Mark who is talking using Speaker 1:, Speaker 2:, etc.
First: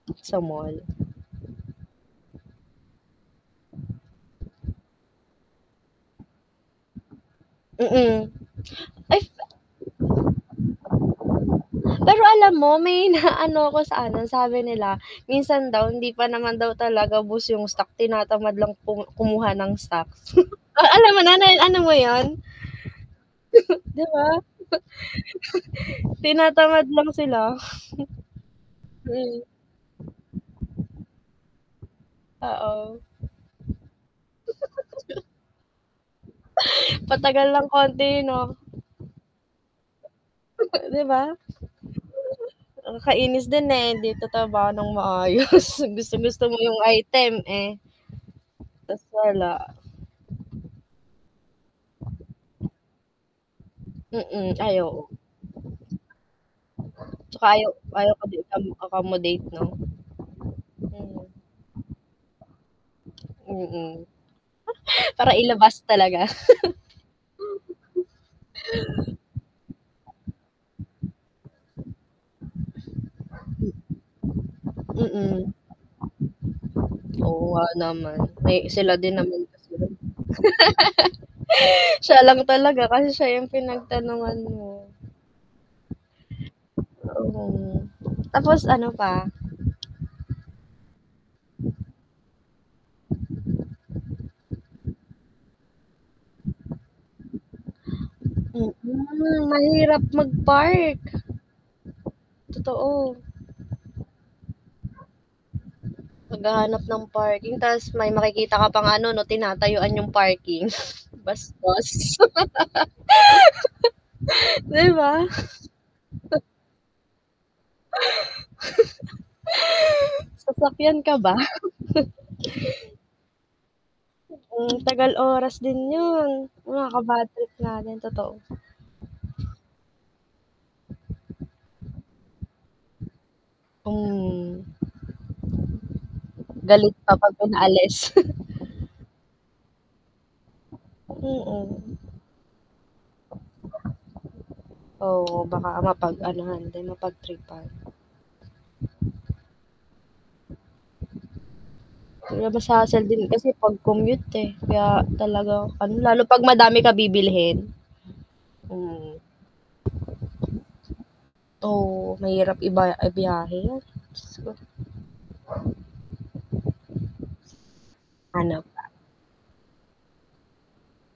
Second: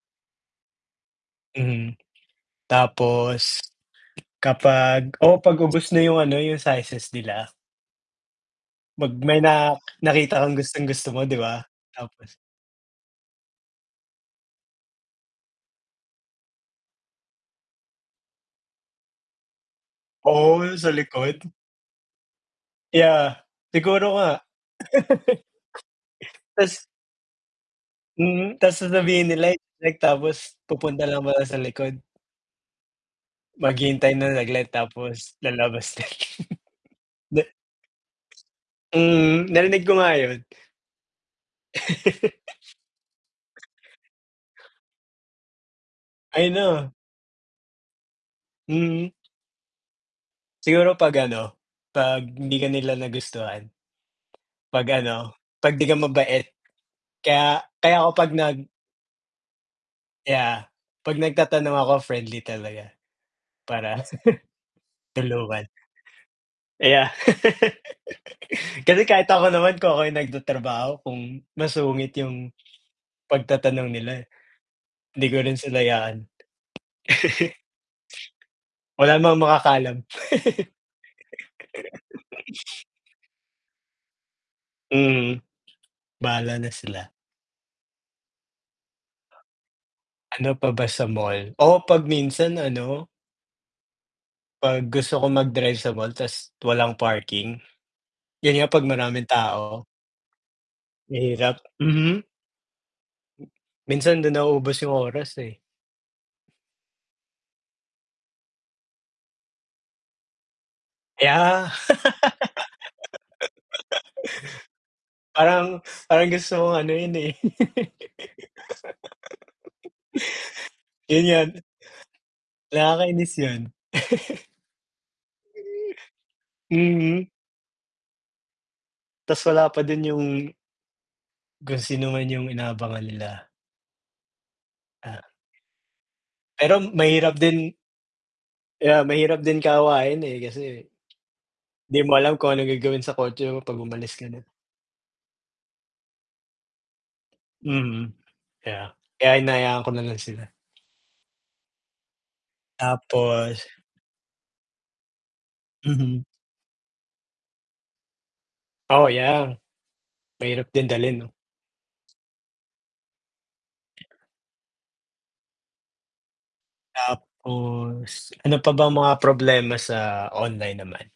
Speaker 1: Sa mall.
Speaker 2: Hmm, tapos kapag oo 'pag ubos na yung ano, yung sizes nila.
Speaker 1: Mm.
Speaker 2: 'Pag
Speaker 1: If
Speaker 2: may na nakita kang gustong-gusto mo 'di ba?
Speaker 1: Pero
Speaker 2: Tapos
Speaker 1: alam mo may na ano ko sa ano, sabi nila minsan daw hindi pa naman daw talaga ubos yung stock, tinatamad lang kum kumuha ng stocks.
Speaker 2: Oo, yung
Speaker 1: Oh,
Speaker 2: sa
Speaker 1: alam mo
Speaker 2: likod.
Speaker 1: na na ano mo yun?
Speaker 2: Yeah,
Speaker 1: Di
Speaker 2: siguro nga.
Speaker 1: ba?
Speaker 2: Tas
Speaker 1: Tinatamad lang sila.
Speaker 2: Hmm, tas sasabihin
Speaker 1: Mm.
Speaker 2: nila'y like tapos pupunta lang pala sa likod. Maghihintay lang saglit tapos lalabas na.
Speaker 1: Matagal
Speaker 2: De
Speaker 1: ng konti yun 'no?
Speaker 2: Hmm, narinig ko nga 'yon.
Speaker 1: Di ba? Nakakainis din eh, 'di nagta-trabaho nang maayos, gustong-gusto
Speaker 2: Ayan
Speaker 1: mo yung
Speaker 2: na.
Speaker 1: item, eh Tas
Speaker 2: Hmm.
Speaker 1: wala.
Speaker 2: Siguro 'pag ano, 'pag hindi ka nila nagustuhan.
Speaker 1: Mm, ay,
Speaker 2: 'Pag
Speaker 1: oo.
Speaker 2: ano, 'pag di ka mabait,
Speaker 1: Tsaka
Speaker 2: kaya
Speaker 1: ayaw
Speaker 2: kaya ako
Speaker 1: ayaw
Speaker 2: 'pag
Speaker 1: kami kam
Speaker 2: nag
Speaker 1: accommodate 'no?
Speaker 2: Yeah, 'pag
Speaker 1: Mhm.
Speaker 2: nagtatanong ako friendly talaga para
Speaker 1: Mm. Para
Speaker 2: tulungan.
Speaker 1: ilabas talaga.
Speaker 2: Kaya kasi kahit ako naman, kung ako yung nagtatrabaho, kung masungit yung pagtatanong nila. 'Di ko
Speaker 1: Mm.
Speaker 2: rin sila yaan.
Speaker 1: Oo nga naman, eh, sila
Speaker 2: Wala
Speaker 1: din
Speaker 2: naman
Speaker 1: naman kasi dun.
Speaker 2: makakaalam.
Speaker 1: Siya lang talaga kasi siya yung pinagtanungan mo.
Speaker 2: Mhm, bahala na sila.
Speaker 1: Oo. Tapos ano pa?
Speaker 2: Ano pa ba sa mall? Oh, 'pag minsan ano 'Pag gusto ko mag-drive sa mall tas walang parking. Yun nga 'pag maraming
Speaker 1: Mm,
Speaker 2: tao.
Speaker 1: mahirap mag-park.
Speaker 2: Mahirap, mhm.
Speaker 1: Totoo.
Speaker 2: Minsan dun naubos yung oras eh.
Speaker 1: Naghahanap ng parking tas may makikita ka pang ano 'no, tinatayuan yung parking
Speaker 2: Yeah.
Speaker 1: bastos. 'Di ba?
Speaker 2: Parang parang gusto kong anuhin eh.
Speaker 1: Sasakyan ka ba?
Speaker 2: Ganyan. Nakakainis 'yon.
Speaker 1: Hmm, tagal oras din yun,
Speaker 2: Mhm.
Speaker 1: nakaka-badtrip nga din, totoo.
Speaker 2: Tas wala pa din yung kung sino man yung inaabangan nila.
Speaker 1: Hmm.
Speaker 2: Pero
Speaker 1: Galit pa 'pag
Speaker 2: mahirap din
Speaker 1: pinaalis.
Speaker 2: Yeah, mahirap din kaawayin eh kasi
Speaker 1: Mm.
Speaker 2: 'di mo alam kung anong gagawin sa kotse mo 'pag umalis ka na.
Speaker 1: Oo, baka mapag-anuhan din, mapagtripan.
Speaker 2: Mhm. Yeah. Kaya hinahayaan ko na lang sila.
Speaker 1: Less hassle din eh, kasi
Speaker 2: Tapos.
Speaker 1: 'pag commute eh, kaya talaga ano, lalo
Speaker 2: Mhm.
Speaker 1: 'pag madami ka bibilhin.
Speaker 2: Oh
Speaker 1: Mm.
Speaker 2: ayan, mahirap din dalhin 'no.
Speaker 1: Oo, mahirap iba ibyahe, 'yan, Diyos ko.
Speaker 2: Tapos, ano
Speaker 1: Ano?
Speaker 2: pa bang mga problema sa online naman?